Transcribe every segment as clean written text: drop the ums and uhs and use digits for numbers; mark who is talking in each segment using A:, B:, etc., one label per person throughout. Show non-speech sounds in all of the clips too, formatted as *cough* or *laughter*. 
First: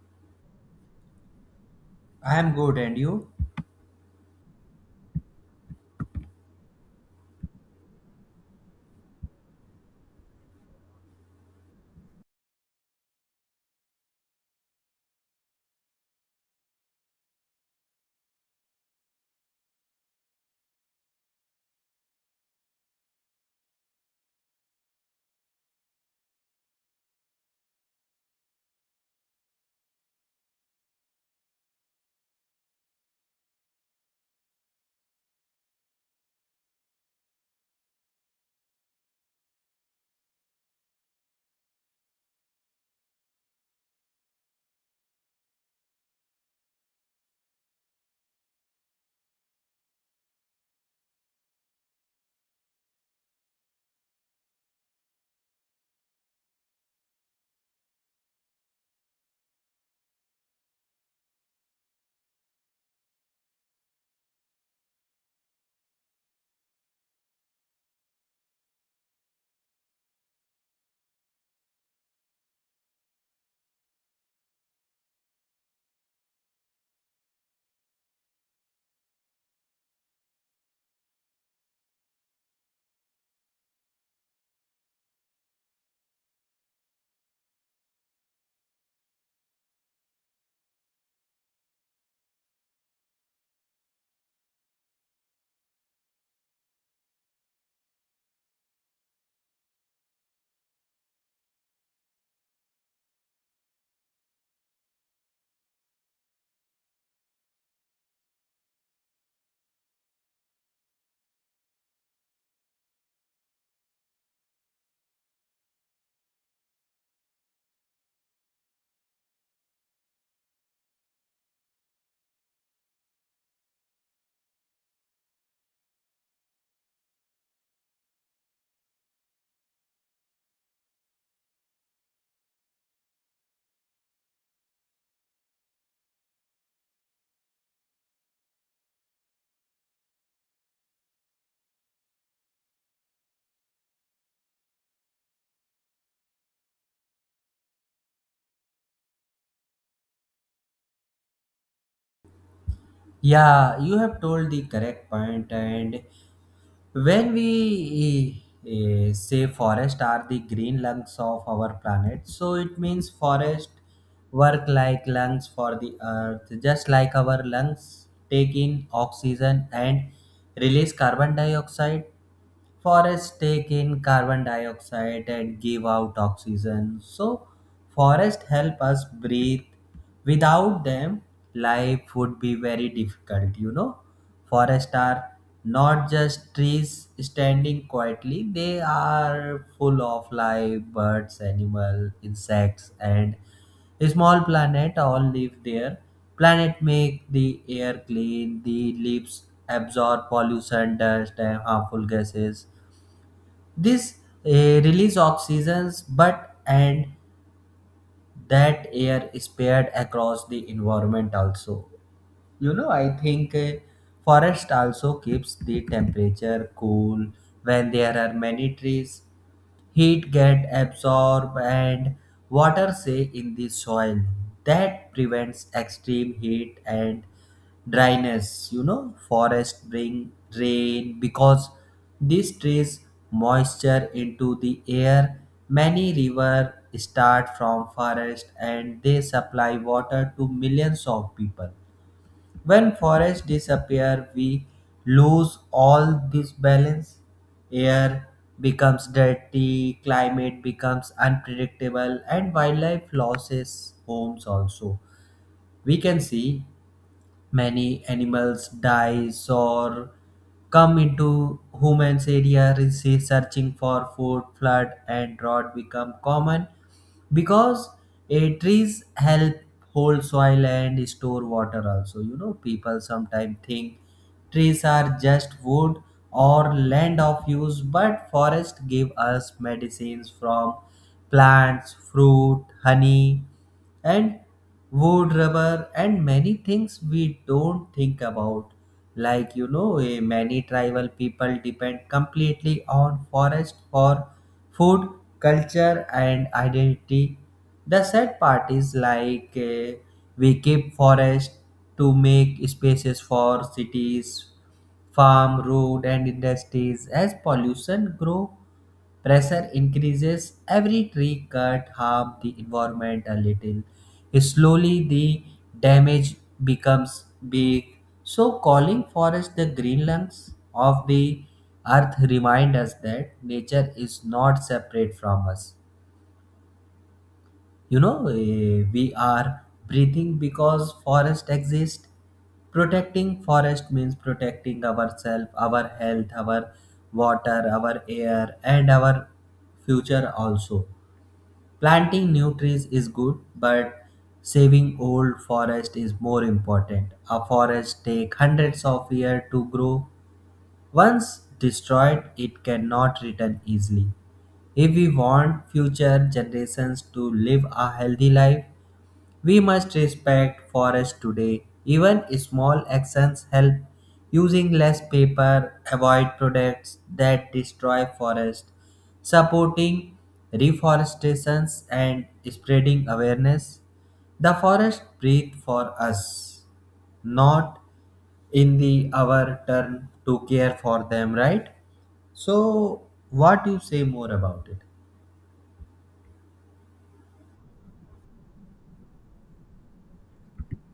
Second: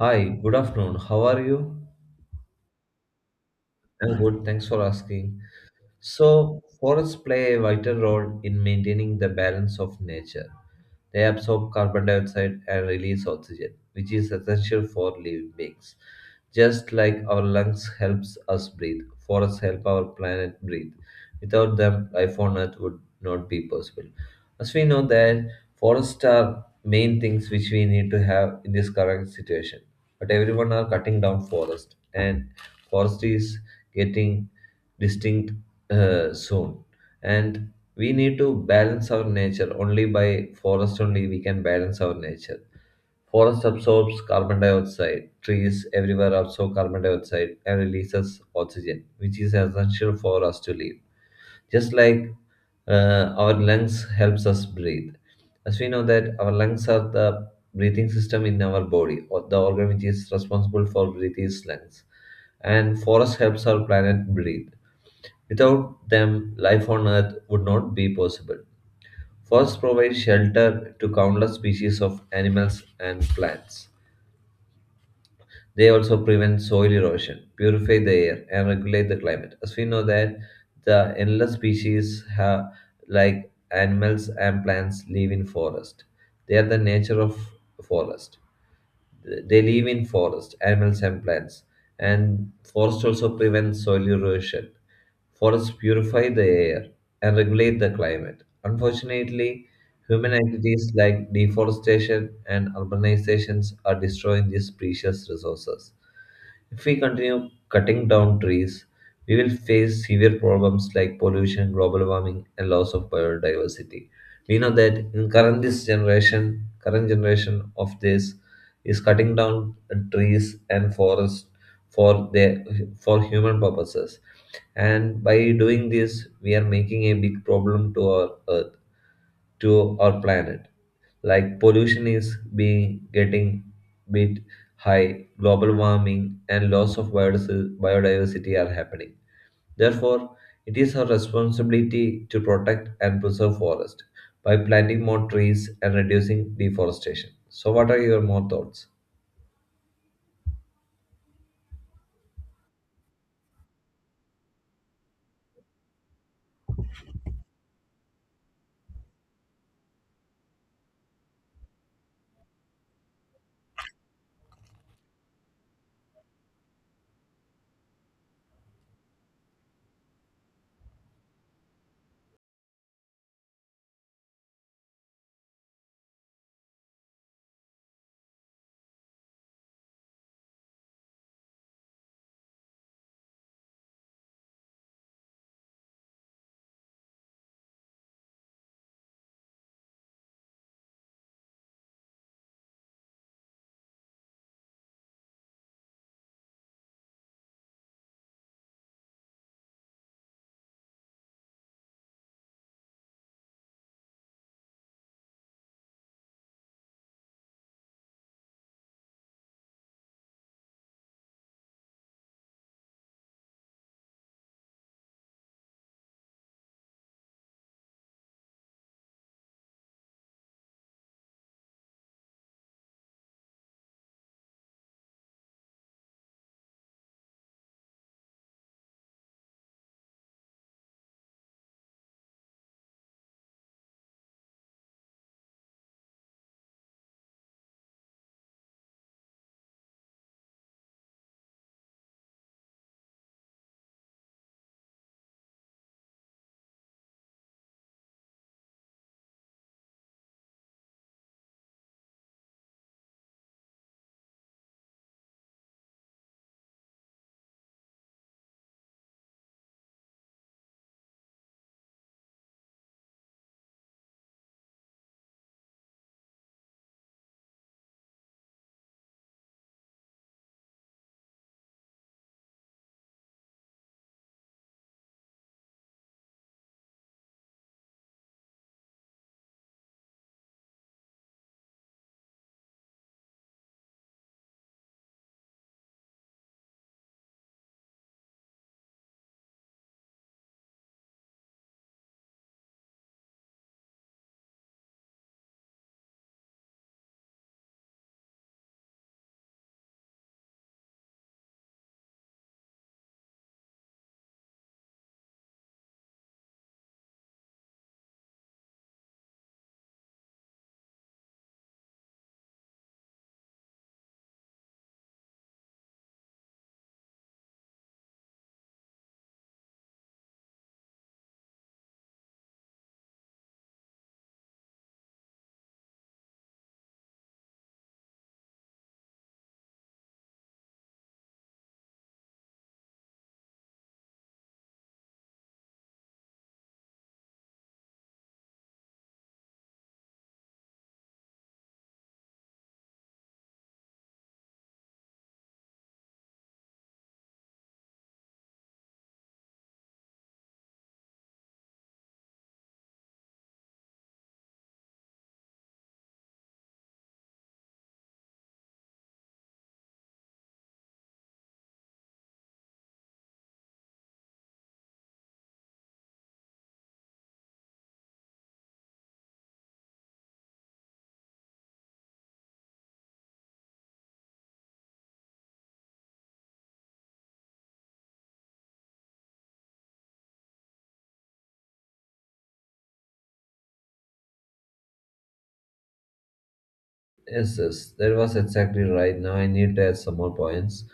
A: Hi, good afternoon. How are you?
B: I am good, and you?
A: I'm good. Thanks for asking. So, forests play a vital role in maintaining the balance of nature. They absorb carbon dioxide and release oxygen, which is essential for living beings. Just like our lungs helps us breathe, forests help our planet breathe. Without them, life on Earth would not be possible. As we know that forests are main things which we need to have in this current situation. But everyone are cutting down forest and forest is getting distinct soon and we need to balance our nature only by forest only we can balance our nature. Forest absorbs carbon dioxide, trees everywhere absorb carbon dioxide and releases oxygen which is essential for us to live. Just like our lungs helps us breathe. As we know that our lungs are the breathing system in our body, or the organ which is responsible for breathing is lungs, and forest helps our planet breathe. Without them, life on Earth would not be possible. Forests provide shelter to countless species of animals and plants. They also prevent soil erosion, purify the air, and regulate the climate. As we know that the endless species have, like animals and plants live in forest. They are the nature of forest. They live in forest, animals and plants, and forest also prevents soil erosion. Forests purify the air and regulate the climate. Unfortunately, human activities like deforestation and urbanizations are destroying these precious resources. If we continue cutting down trees, we will face severe problems like pollution, global warming, and loss of biodiversity. We know that in current this generation, current generation of this is cutting down trees and forests for their, for human purposes, and by doing this we are making a big problem to our earth, to our planet. Like pollution is being getting bit high, global warming, and loss of biodiversity are happening. Therefore, it is our responsibility to protect and preserve forests by planting more trees and reducing deforestation. So, what are your more thoughts?
B: Yeah, you have told the correct point. And when we say forest are the green lungs of our planet, so it means forest work like lungs for the earth, just like our lungs take in oxygen and release carbon dioxide. Forests take in carbon dioxide and give out oxygen. So, forests help us breathe without them, life would be very difficult, you know. Forests are not just trees standing quietly. They are full of life: birds, animal, insects, and small planet all live there. Planet make the air clean. The leaves absorb pollution, dust, and harmful gases. This release oxygens, but and that air is spread across the environment also. You know, I think forest also keeps the temperature cool when there are many trees. Heat get absorbed and water stay in the soil. That prevents extreme heat and dryness. You know, forest bring rain because these trees moisture into the air. Many river start from forest and they supply water to millions of people. When forests disappear, we lose all this balance. Air becomes dirty, climate becomes unpredictable, and wildlife loses homes also. We can see many animals dies or come into humans area re- searching for food, flood and drought become common because trees help hold soil and store water also. You know, people sometimes think trees are just wood or land of use, but forest give us medicines from plants, fruit, honey, and wood, rubber, and many things we don't think about. Like, you know, many tribal people depend completely on forest for food, culture, and identity. The sad part is like, we keep forest to make spaces for cities, farm, road, and industries. As pollution grow, pressure increases. Every tree cut harm the environment a little. Slowly, the damage becomes big. So, calling forest the green lungs of the Earth remind us that nature is not separate from us. You know, we are breathing because forest exist. Protecting forest means protecting ourselves, our health, our water, our air, and our future also. Planting new trees is good, but saving old forest is more important. A forest take hundreds of years to grow. Once destroyed, it cannot return easily. If we want future generations to live a healthy life, we must respect forests today. Even small actions help. Using less paper, avoid products that destroy forests, supporting reforestations, and spreading awareness. The forest breathe for us, not in the our turn to care for them, right? So, what you say more about it?
A: Yes, yes, that was exactly right. Now I need to add some more points.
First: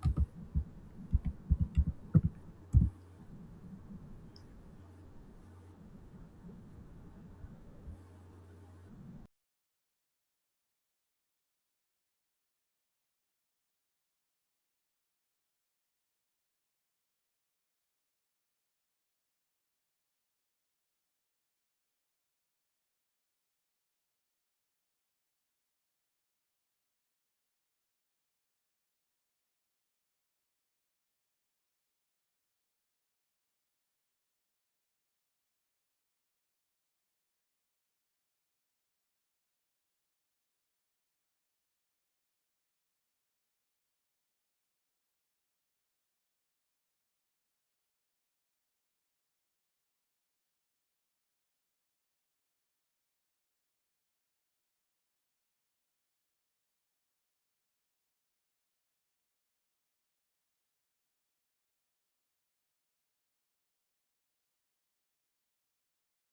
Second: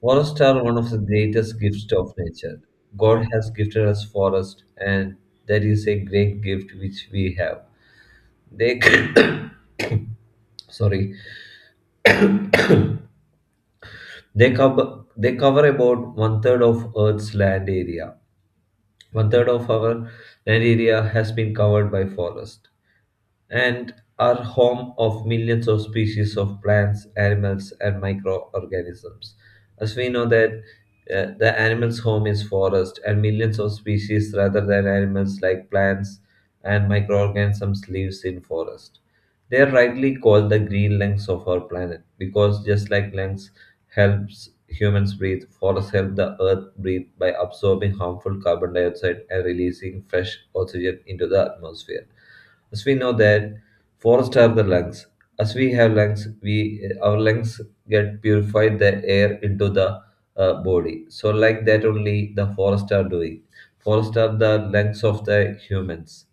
A: Forests are one of the greatest gifts of nature. God has gifted us forest, and that is a great gift which we have. They *coughs* sorry, they cover about one third of Earth's land area. One third of our land area has been covered by forest, and are home of millions of species of plants, animals, and microorganisms. As we know that the animal's home is forest, and millions of species rather than animals like plants and microorganisms lives in forest. They are rightly called the green lungs of our planet, because just like lungs helps humans breathe, forests help the earth breathe by absorbing harmful carbon dioxide and releasing fresh oxygen into the atmosphere. As we know that forests are the lungs. As we have lungs, we our lungs get purified the air into the body. So like that only the forests are doing. Forests are the lungs of the humans,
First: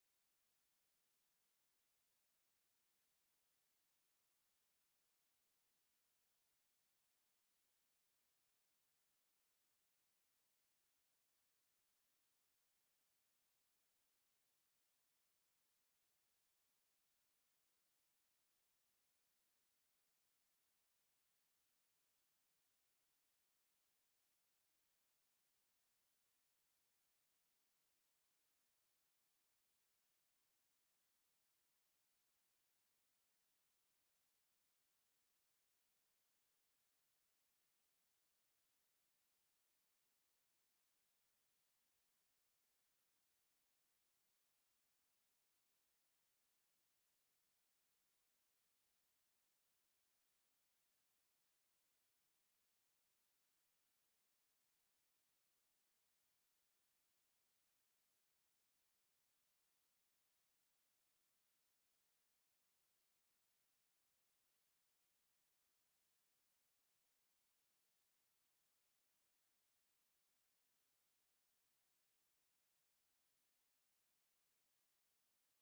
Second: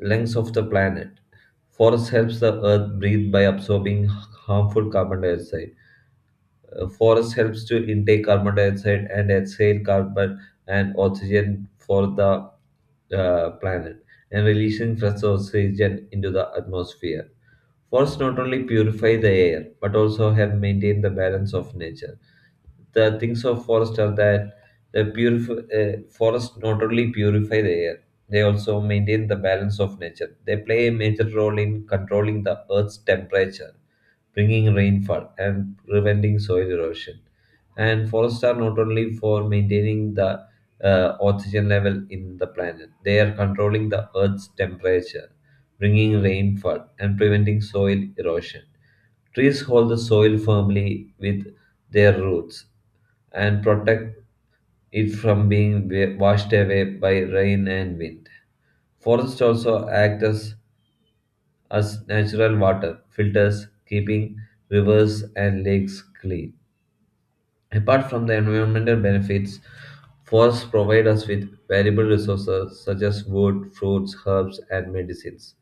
A: lungs of the planet. Forest helps the earth breathe by absorbing harmful carbon dioxide. Forest helps to intake carbon dioxide and exhale carbon and oxygen for the planet, and releasing fresh oxygen into the atmosphere. Forests not only purify the air but also help maintain the balance of nature. The things of forest are that the beautiful forests not only purify the air, they also maintain the balance of nature. They play a major role in controlling the earth's temperature, bringing rainfall and preventing soil erosion. And forests are not only for maintaining the oxygen level in the planet, they are controlling the earth's temperature, bringing rainfall and preventing soil erosion. Trees hold the soil firmly with their roots and protect it from being washed away by rain and wind. Forests also act as natural water filters, keeping rivers and lakes clean. Apart from the environmental benefits, forests provide us with valuable resources such as wood, fruits, herbs, and medicines.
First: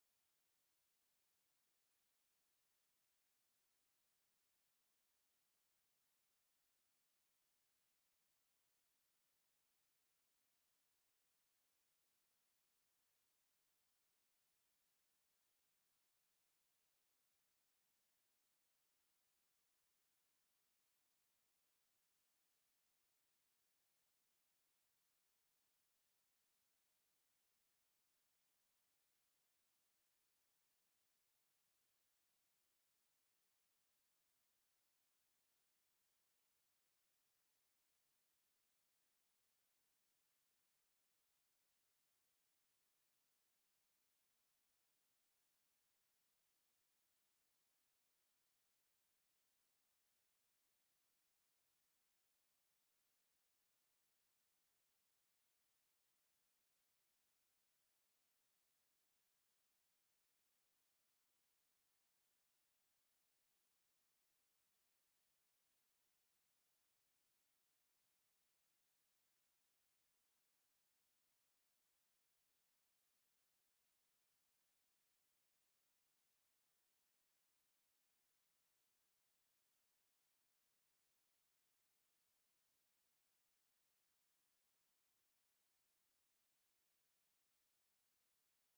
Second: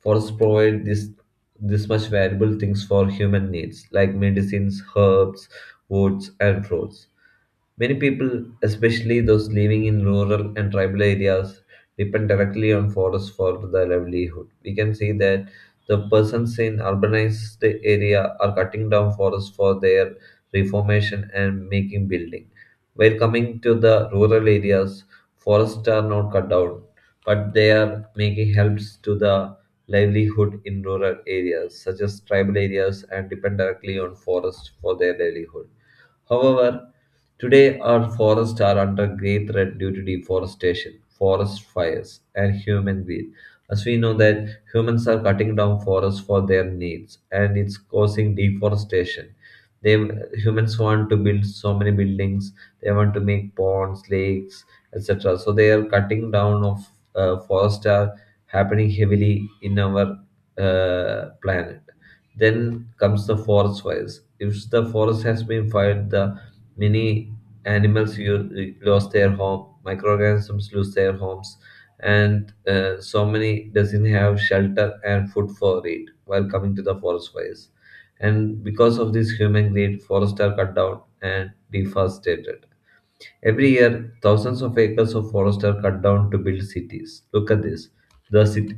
A: Forests provide this much valuable things for human needs, like medicines, herbs, woods, and fruits. Many people, especially those living in rural and tribal areas, depend directly on forests for their livelihood. We can say that the persons in urbanized area are cutting down forests for their reformation and making building. While coming to the rural areas, forests are not cut down, but they are making helps to the livelihood in rural areas, such as tribal areas, and depend directly on forests for their livelihood. However, today, our forests are under great threat due to deforestation, forest fires, and human greed. As we know that humans are cutting down forests for their needs, and it's causing deforestation. They humans want to build so many buildings. They want to make ponds, lakes, etc. So they are cutting down of forests are happening heavily in our planet. Then comes the forest fires. If the forest has been fired, the many animals lost their home, microorganisms lose their homes, and so many doesn't have shelter and food for it while coming to the forest fires. And because of this human greed, forests are cut down and deforested. Every year, thousands of acres of forest are cut down to build cities. Look at this. The city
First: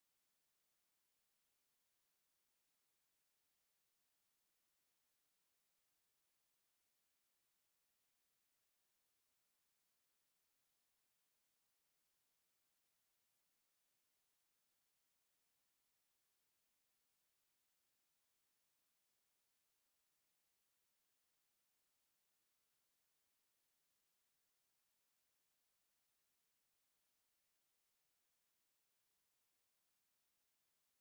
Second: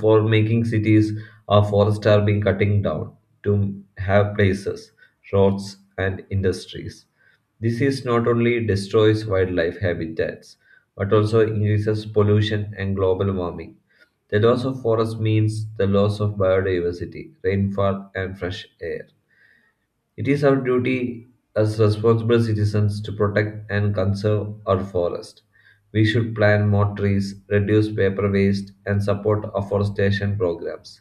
A: For making cities, our forests are being cutting down to have places, roads, and industries. This is not only destroys wildlife habitats, but also increases pollution and global warming. The loss of forest means the loss of biodiversity, rainfall, and fresh air. It is our duty as responsible citizens to protect and conserve our forest. We should plant more trees, reduce paper waste, and support afforestation programs.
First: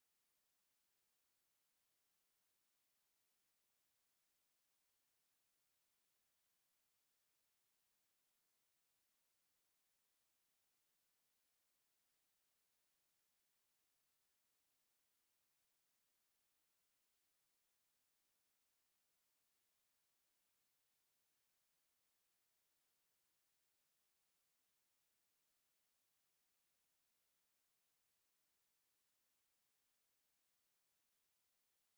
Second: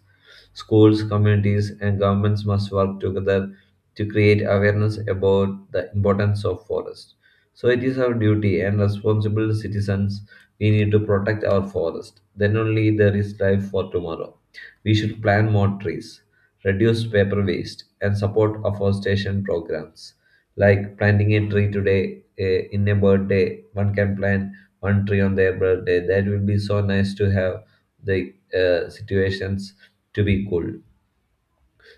A: Schools, communities, and governments must work together to create awareness about the importance of forests. So it is our duty and responsible citizens, we need to protect our forest. Then only there is life for tomorrow. We should plant more trees, reduce paper waste, and support afforestation programs. Like planting a tree today, in a birthday, one can plant one tree on their birthday. That will be so nice to have the situations to be cool.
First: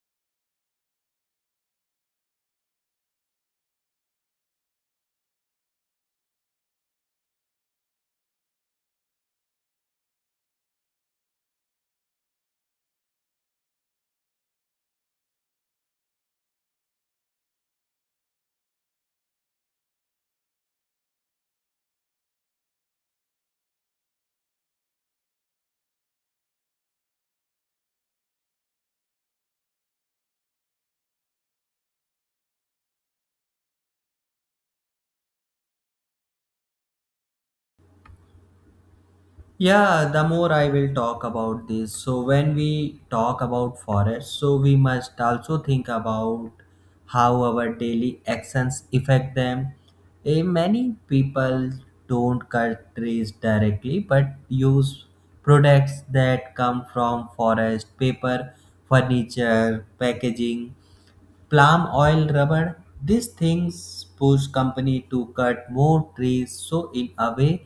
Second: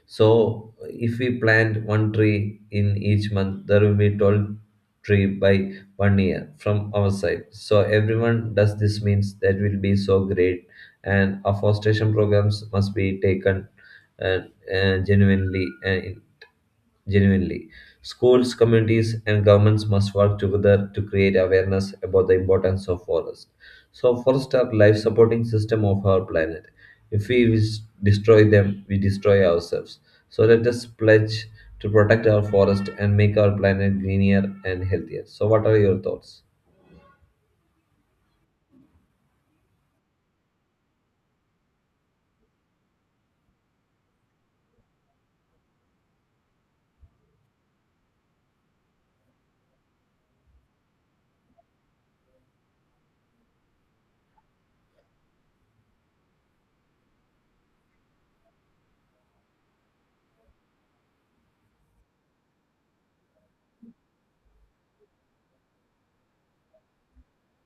A: So if we plant one tree in each month, there will be 12 tree by one year from our side. So everyone does this means that will be so great. And afforestation programs must be taken uh, genuinely, genuinely. Schools, communities, and governments must work together to create awareness about the importance of forests. So, forests are life-supporting system of our planet. If we destroy them, we destroy ourselves. So, let us pledge to protect our forest and make our planet greener and healthier. So, what are your thoughts?
B: Yeah, the more I will talk about this. So, when we talk about forest, so we must also think about how our daily actions affect them. Many people don't cut trees directly but use products that come from forest: paper, furniture, packaging. Palm oil, rubber. These things push company to cut more trees. So in a way,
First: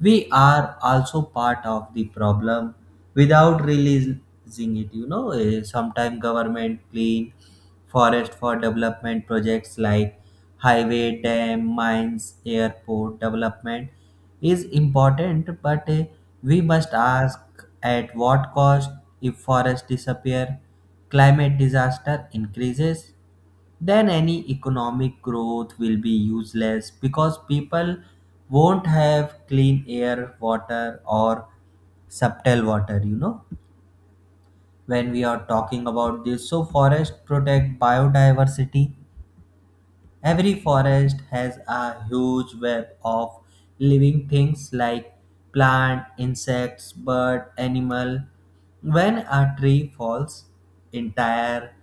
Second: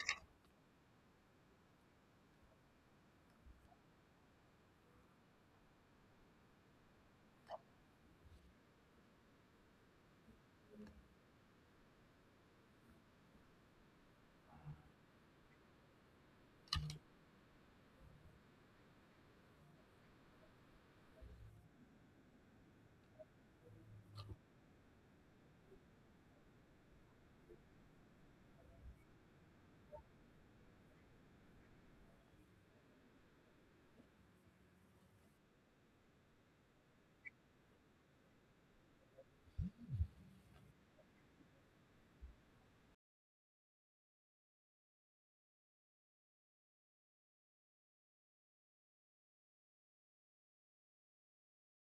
B: we are also part of the problem without realizing it. You know, sometimes government clean forest for development projects like highway, dam, mines, airport. Development is important, but we must ask at what cost. If forest disappear, climate disaster increases, then any economic growth will be useless because people won't have clean air, water, or subtle water. You know, when we are talking about this, so forest protect biodiversity. Every forest has a huge web of living things like plant, insects, bird, animal. When a tree falls, entire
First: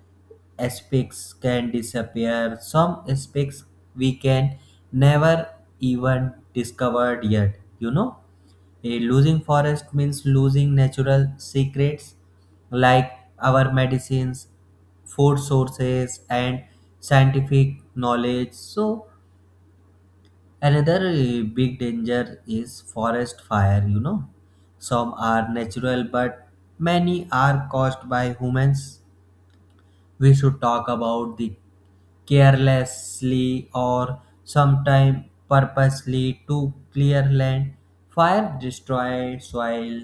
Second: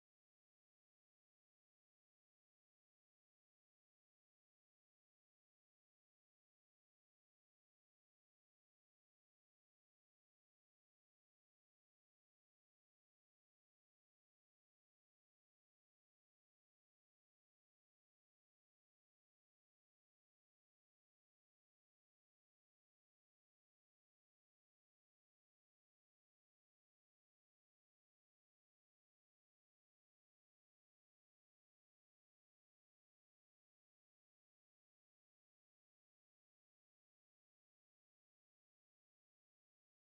B: aspects can disappear. Some aspects we can never even discovered yet, you know? Losing forest means losing natural secrets like our medicines, food sources, and scientific knowledge. So, another big danger is forest fire, you know. Some are natural, but many are caused by humans. We should talk about the carelessly or sometimes purposely to clear land. Fire destroy soil,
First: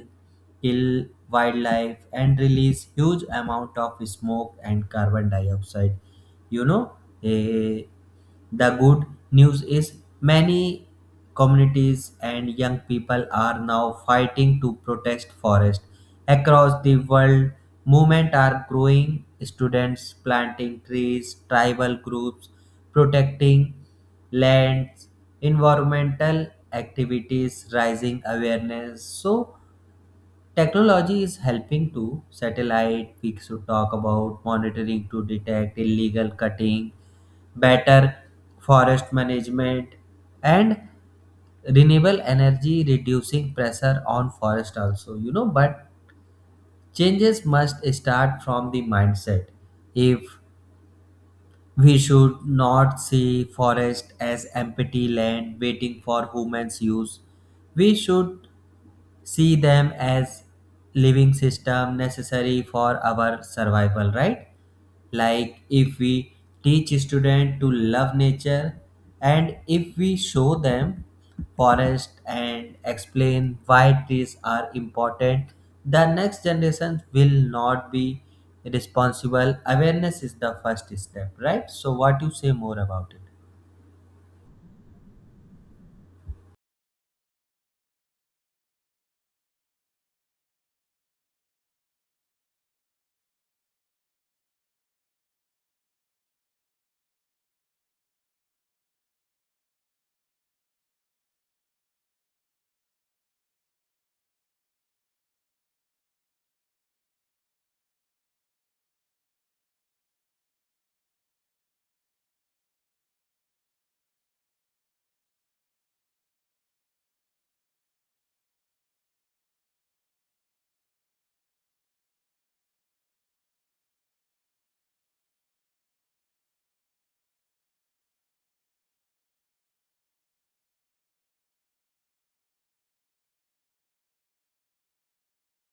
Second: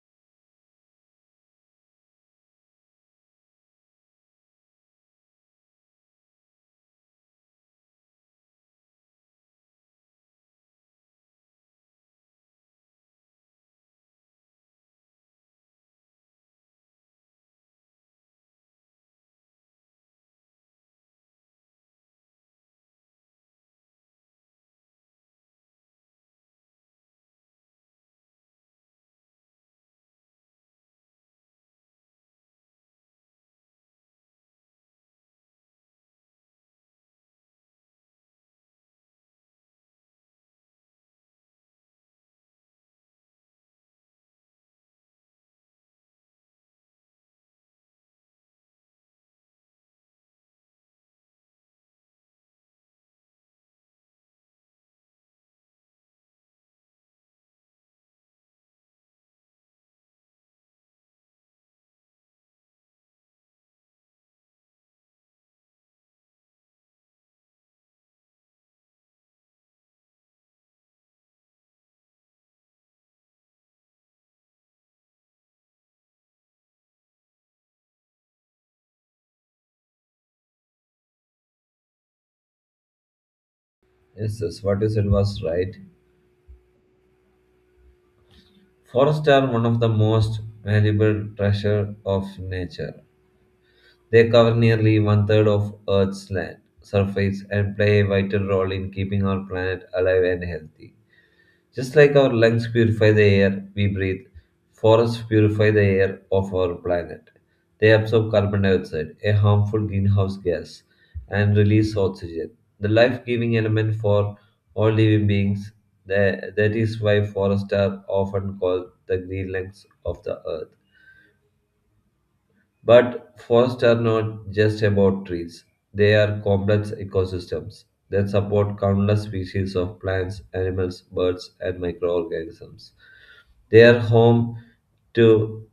B: kill wildlife, and release huge amount of smoke and carbon dioxide. You know, eh, the good news is many communities and young people are now fighting to protect forest across the world. Movement are growing, students planting trees, tribal groups protecting lands, environmental activities, rising awareness. So technology is helping too. Satellite we should talk about monitoring to detect illegal cutting, better forest management, and renewable energy reducing pressure on forest also. You know, but changes must start from the mindset. If we should not see forest as empty land waiting for humans' use. We should see them as living system necessary for our survival, right? Like, if we teach student to love nature and if we show them forest and explain why trees are important, the next generation will not be responsible. Awareness is the first step, right? So, what you say more about it?
A: Yes, yes, what you said was right. Forests are one of the most valuable treasure of nature. They cover nearly one third of Earth's land surface and play a vital role in keeping our planet alive and healthy. Just like our lungs purify the air we breathe, forests purify the air of our planet. They absorb carbon dioxide, a harmful greenhouse gas, and release oxygen, the life giving element for all living beings. That is why forests are often called the green lungs of the earth. But forests are not just about trees, they are complex ecosystems that support countless species of plants, animals, birds, and microorganisms. They are home to,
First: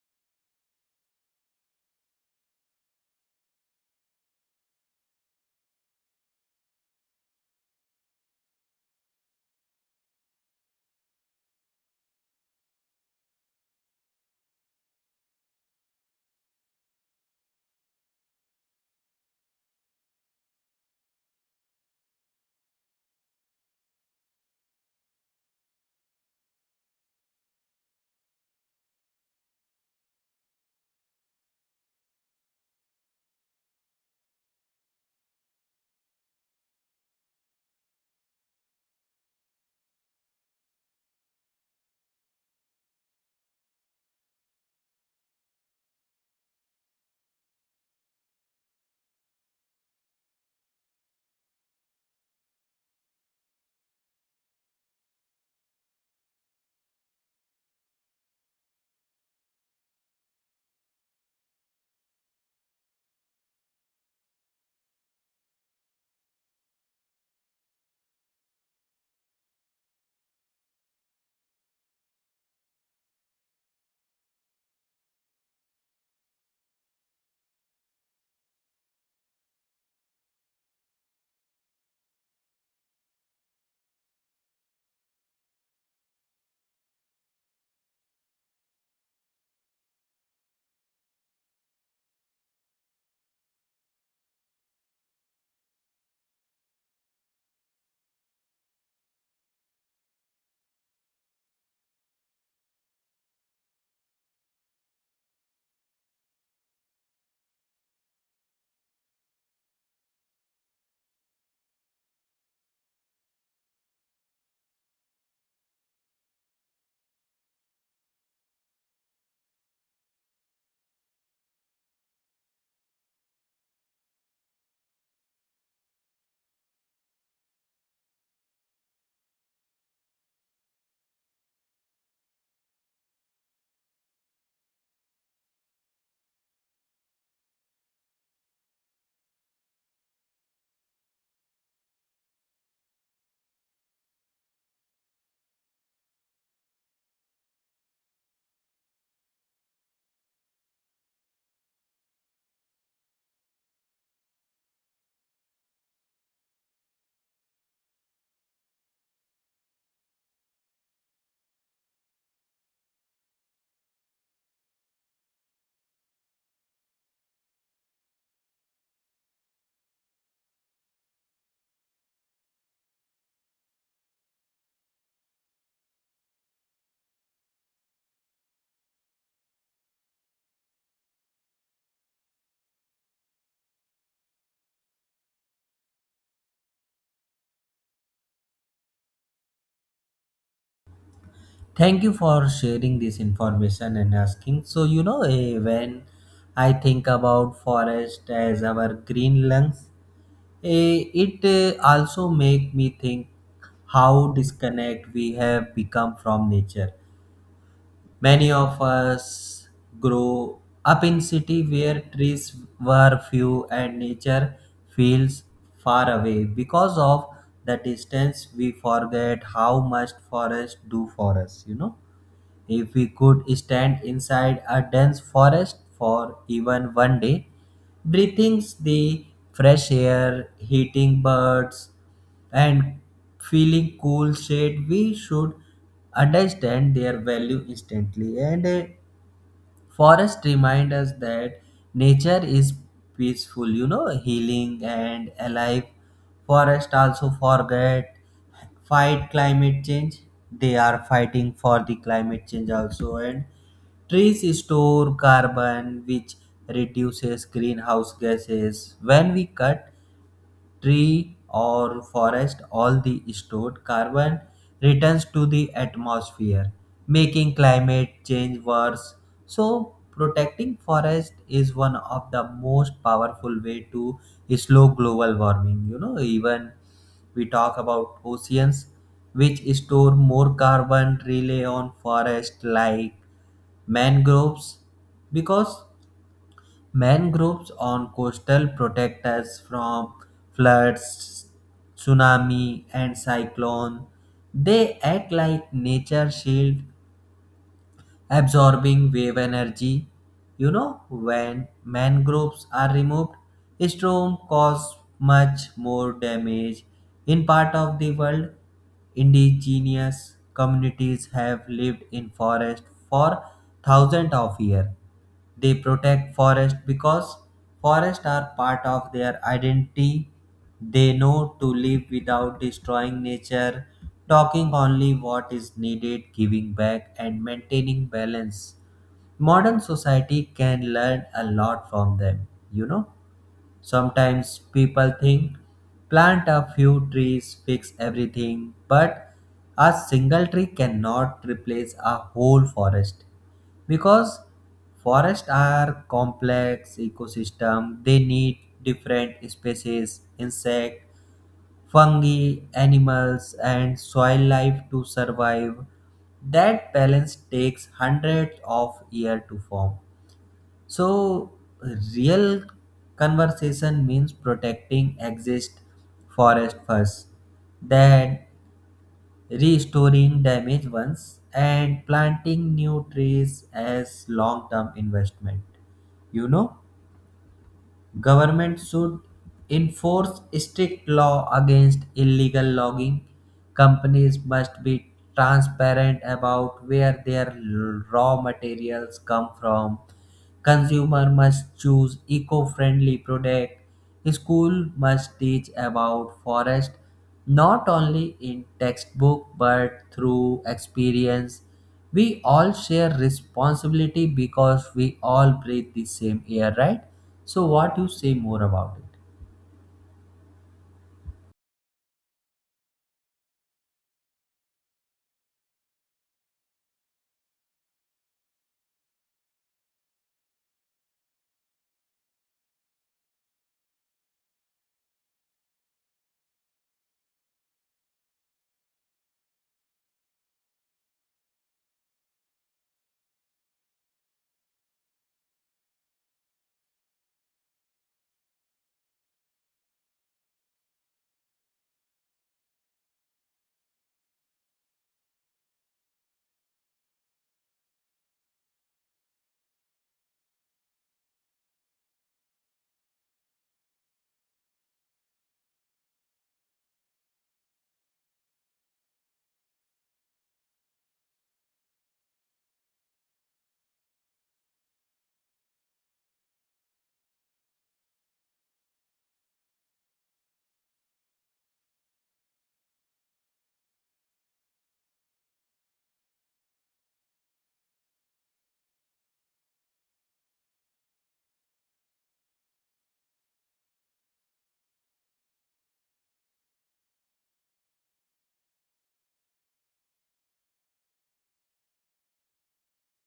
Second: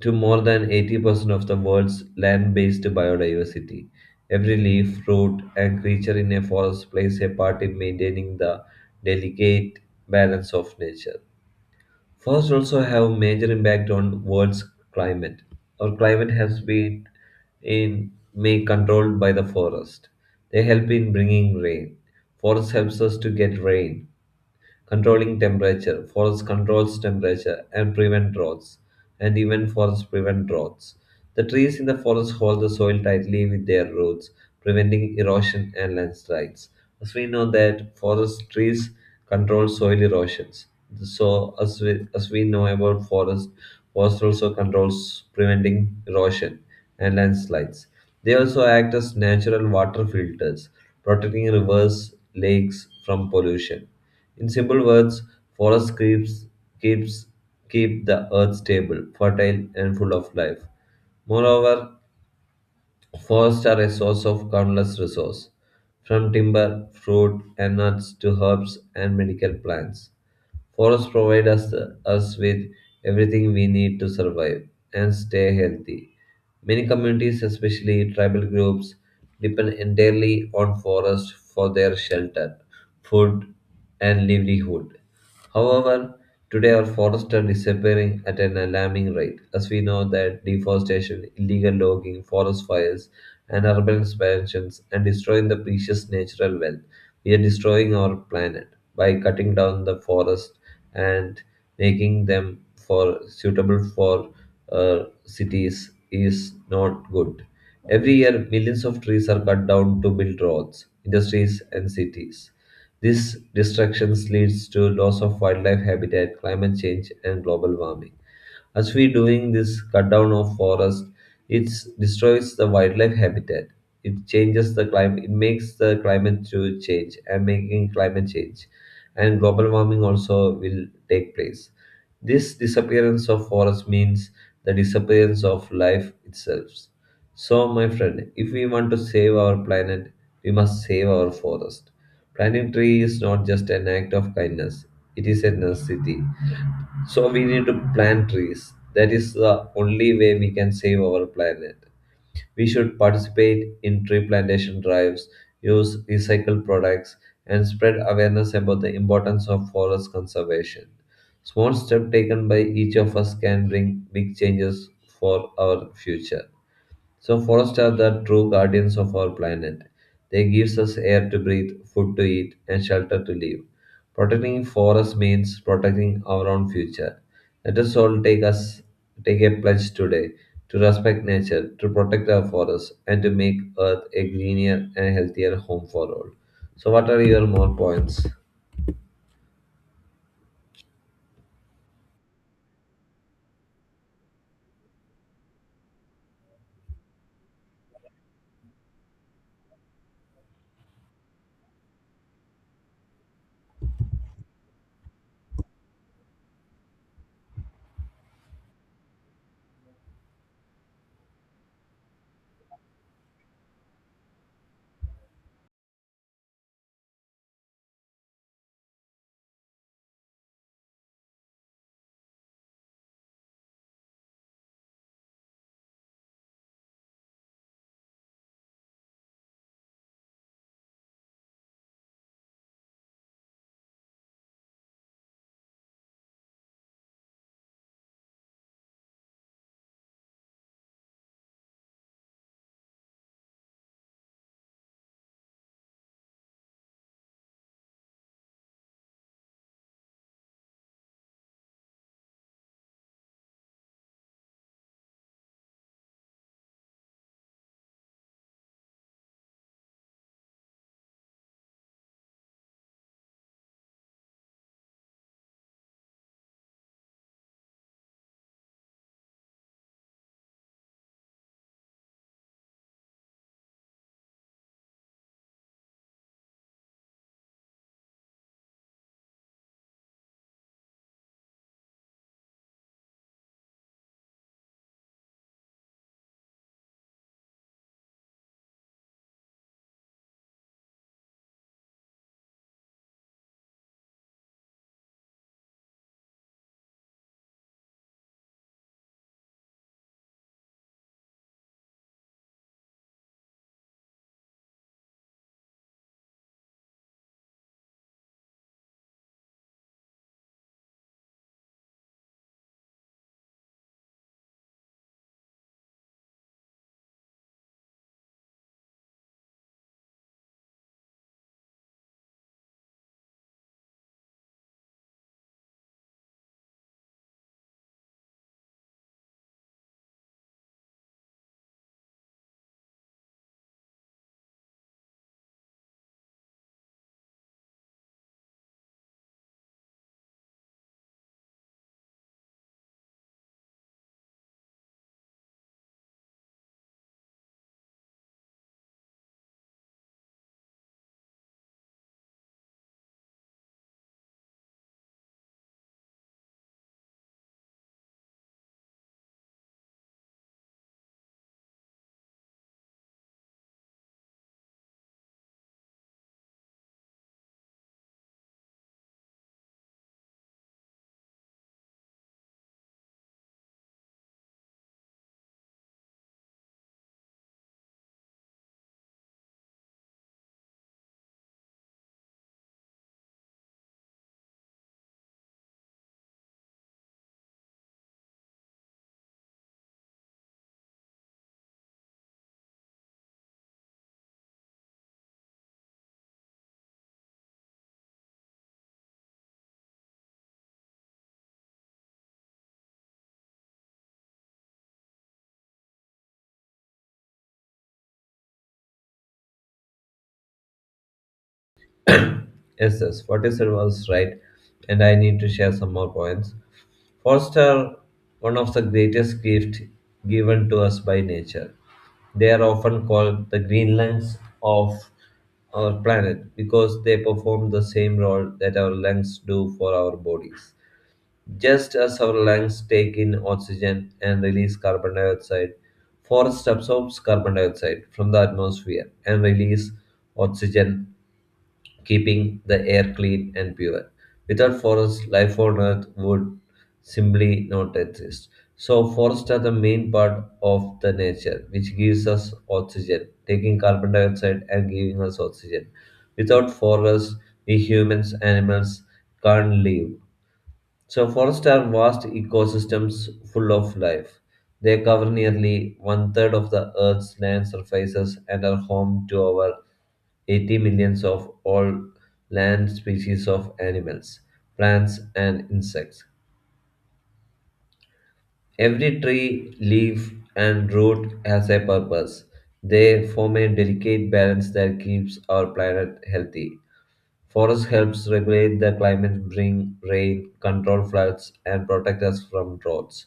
A: to more than 80% of the world's land based biodiversity. Every leaf, fruit, and creature in a forest plays a part in maintaining the delicate balance of nature. Forests also have major impact on world's climate. Our climate has been in made controlled by the forest. They help in bringing rain. Forest helps us to get rain, controlling temperature. Forest controls temperature and prevent droughts, and even forests prevent droughts. The trees in the forest hold the soil tightly with their roots, preventing erosion and landslides. As we know that forest trees control soil erosions. So as we know about forest, forest also controls preventing erosion and landslides. They also act as natural water filters, protecting rivers, lakes from pollution. In simple words, forests keeps, keeps keep the earth stable, fertile, and full of life. Moreover, forests are a source of countless resources, from timber, fruit, and nuts to herbs and medical plants. Forests provide us with everything we need to survive and stay healthy. Many communities, especially tribal groups, depend entirely on forests for their shelter, food, and livelihood. However, today our forests are disappearing at an alarming rate, as we know that deforestation, illegal logging, forest fires, and urban expansions are destroying the precious natural wealth. We are destroying our planet by cutting down the forest and making them for suitable for cities is not good. Every year, millions of trees are cut down to build roads, industries, and cities. These destructions leads to loss of wildlife habitat, climate change, and global warming. As we doing this cut down of forest, it destroys the wildlife habitat. It changes the climate. It makes the climate to change and making climate change, and global warming also will take place. This disappearance of forest means the disappearance of life itself. So, my friend, if we want to save our planet, we must save our forest. Planting tree is not just an act of kindness; it is a necessity. So we need to plant trees. That is the only way we can save our planet. We should participate in tree plantation drives, use recycled products, and spread awareness about the importance of forest conservation. Small steps taken by each of us can bring big changes for our future. So forests are the true guardians of our planet. They give us air to breathe, food to eat, and shelter to live. Protecting forests means protecting our own future. Let us all take us take a pledge today to respect nature, to protect our forests, and to make Earth a greener and healthier home for all. So what are your more points?
B: Thank you for sharing this information and asking. So, you know, when I think about forest as our green lungs, it also make me think how disconnect we have become from nature. Many of us grow up in city where trees were few and nature feels far away. Because of the distance, we forget how much forests do for us, you know. If we could stand inside a dense forest for even one day, breathing the fresh air, heating birds, and feeling cool shade, we should understand their value instantly. And forest remind us that nature is peaceful, you know, healing and alive. Forest also forget fight climate change. They are fighting for the climate change also. And trees store carbon, which reduces greenhouse gases. When we cut tree or forest, all the stored carbon returns to the atmosphere, making climate change worse. So, protecting forest is one of the most powerful way to slow global warming. You know, even we talk about oceans, which store more carbon, rely on forest like mangroves, because mangroves on coastal protect us from floods, tsunami, and cyclone. They act like nature shield, absorbing wave energy. You know, when mangroves are removed, storm cause much more damage. In part of the world, indigenous communities have lived in forest for thousands of years. They protect forest because forests are part of their identity. They know to live without destroying nature, talking only what is needed, giving back, and maintaining balance. Modern society can learn a lot from them, you know. Sometimes people think plant a few trees, fix everything, but a single tree cannot replace a whole forest because forests are complex ecosystem. They need different species, insect, fungi, animals, and soil life to survive. That balance takes hundreds of years to form. So, real conversation means protecting exist forest first, then restoring damaged ones and planting new trees as long-term investment. You know, government should enforce strict law against illegal logging. Companies must be transparent about where their raw materials come from. Consumer must choose eco-friendly product. School must teach about forest not only in textbook but through experience. We all share responsibility because we all breathe the same air, right? So, what you say more about it?
A: Yes, yes, what you said was right, and I need to share some more points. Forests are one of the greatest gifts given to us by nature. They are often called the green lungs of our planet because they perform the same role that our lungs do for our bodies. Just as our lungs take in oxygen and release carbon dioxide, forest absorbs carbon dioxide from the atmosphere and release oxygen, keeping the air clean and pure. Without forests, life on Earth would simply not exist. So, forests are the main part of the nature, which gives us oxygen, taking carbon dioxide and giving us oxygen. Without forests, we humans, animals can't live. So forests are vast ecosystems full of life. They cover nearly one third of the Earth's land surfaces and are home to over 80 millions of all land species of animals, plants, and insects. Every tree, leaf, and root has a purpose. They form a delicate balance that keeps our planet healthy. Forests helps regulate the climate, bring rain, control floods, and protect us from droughts.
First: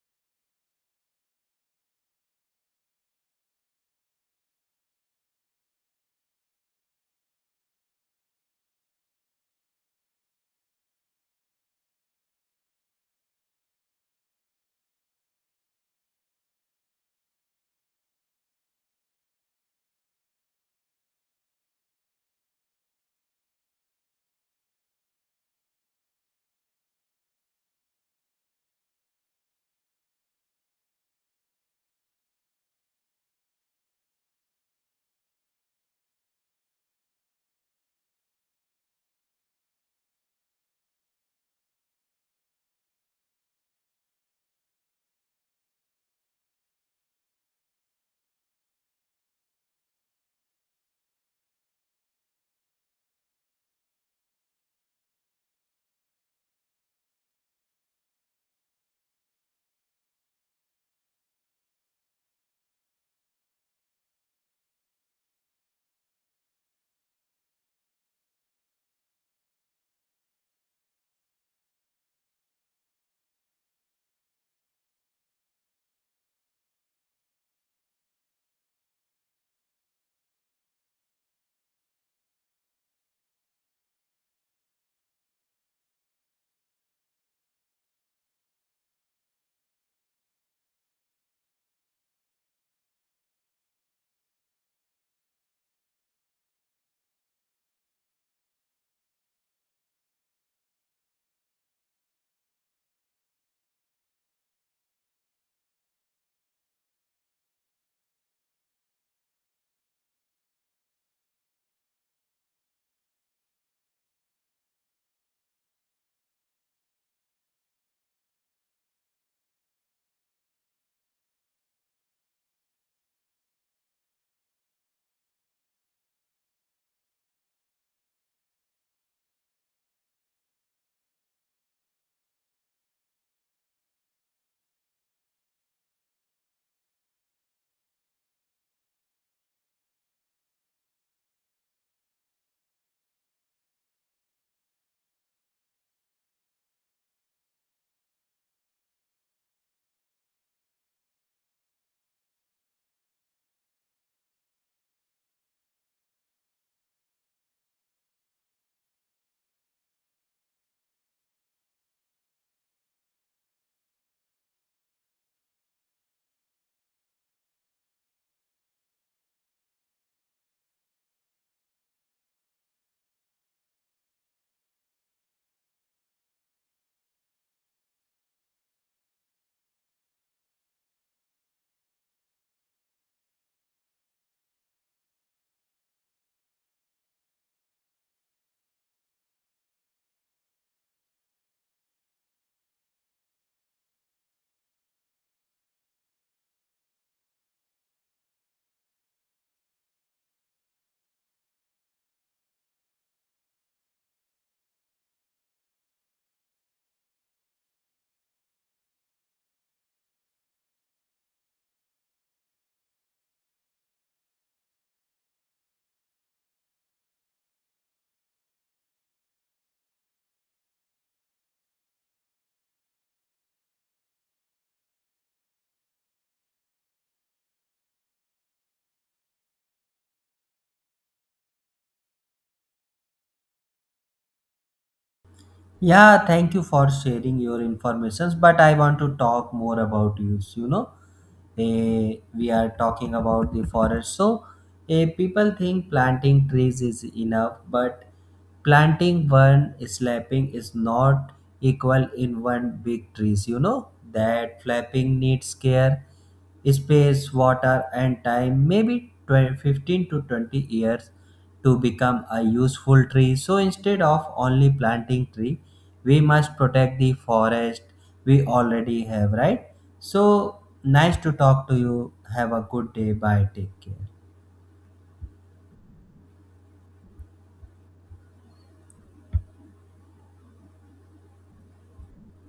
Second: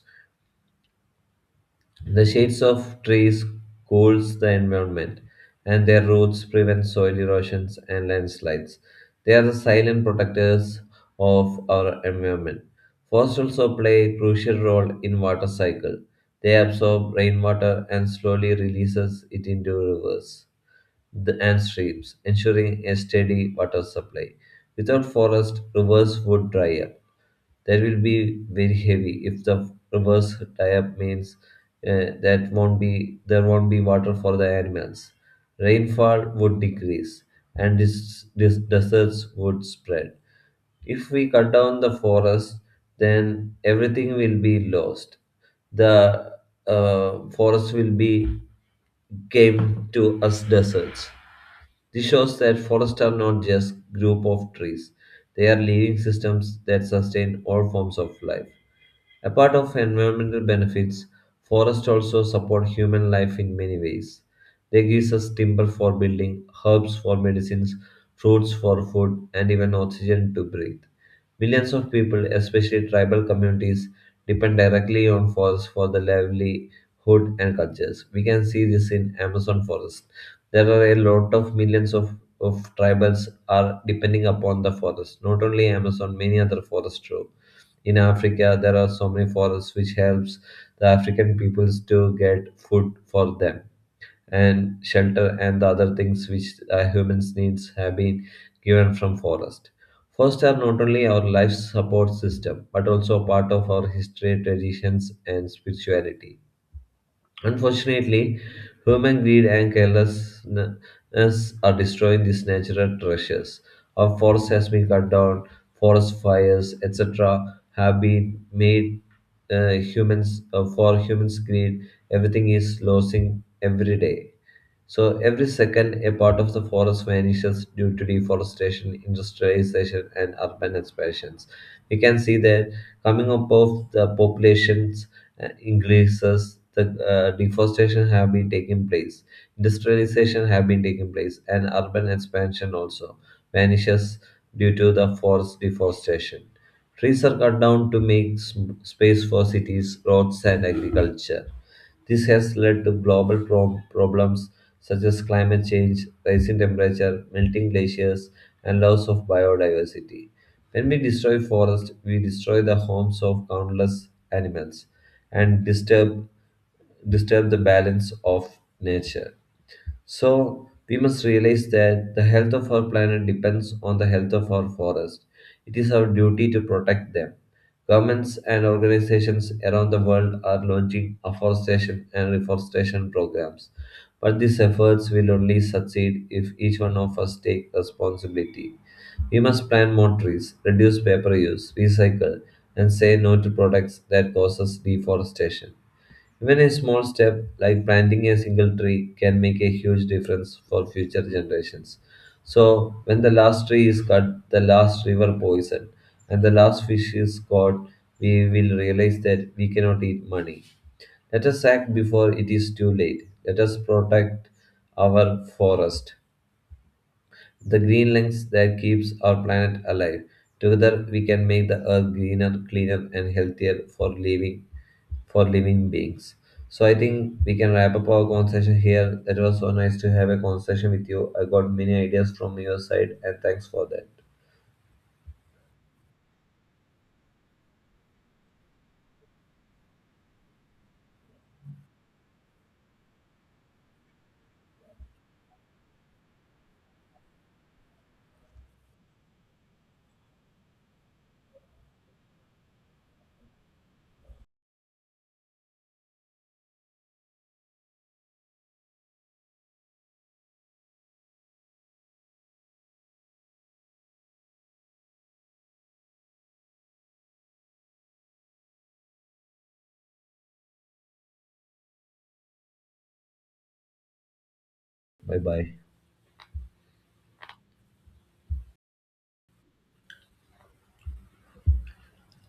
A: The shades of trees cools the environment, and their roots prevent soil erosions and landslides. They are the silent protectors of our environment. Forests also play a crucial role in water cycle. They absorb rainwater and slowly releases it into rivers and streams, ensuring a steady water supply. Without forest, rivers would dry up. That will be very heavy if the reverse tie up means, that won't be there, won't be water for the animals, rainfall would decrease, and this deserts would spread. If we cut down the forest, then everything will be lost. The forest will be came to us deserts. This shows that forests are not just group of trees. They are living systems that sustain all forms of life. Apart of environmental benefits, forests also support human life in many ways. They give us timber for building, herbs for medicines, fruits for food, and even oxygen to breathe. Millions of people, especially tribal communities, depend directly on forests for their livelihood and cultures. We can see this in Amazon forest. There are a lot of millions of tribals are depending upon the forest, not only Amazon, many other forests too. In Africa there are so many forests which helps the African peoples to get food for them and shelter and the other things which humans needs have been given from forest. Forests are not only our life support system but also a part of our history, traditions and spirituality. Unfortunately, human greed and carelessness are destroying these natural treasures. Our forests has been cut down, forest fires, etc., have been made humans for humans' greed. Everything is losing every day. So every second, a part of the forest vanishes due to deforestation, industrialization, and urban expansions. We can see that coming up of the populations increases, the deforestation have been taking place, industrialization have been taking place, and urban expansion also vanishes due to the forest deforestation. Trees are cut down to make space for cities, roads, and agriculture. This has led to global problems such as climate change, rising temperature, melting glaciers, and loss of biodiversity. When we destroy forests, we destroy the homes of countless animals and disturb the balance of nature. So, we must realize that the health of our planet depends on the health of our forest. It is our duty to protect them. Governments and organizations around the world are launching afforestation and reforestation programs. But these efforts will only succeed if each one of us take responsibility. We must plant more trees, reduce paper use, recycle, and say no to products that causes deforestation. Even a small step, like planting a single tree, can make a huge difference for future generations. So, when the last tree is cut, the last river poisoned, and the last fish is caught, we will realize that we cannot eat money. Let us act before it is too late. Let us protect our forest, the green lungs that keeps our planet alive. Together we can make the earth greener, cleaner and healthier for living, for living beings. So I think we can wrap up our conversation here. It was so nice to have a conversation with you. I got many ideas from your side and thanks for that.
B: Yeah, thank you for sharing your informations. But I want to talk more about use. You know, eh, we are talking about the forest. So, people think planting trees is enough, but planting one slapping is not equal in one big trees. You know that flapping needs care, space, water, and time, maybe 20, 15 to 20 years to become a useful tree. So instead of only planting tree, we must protect the forest we already have, right? So nice to talk to you. Have a good day. Bye. Take care.
A: Bye bye.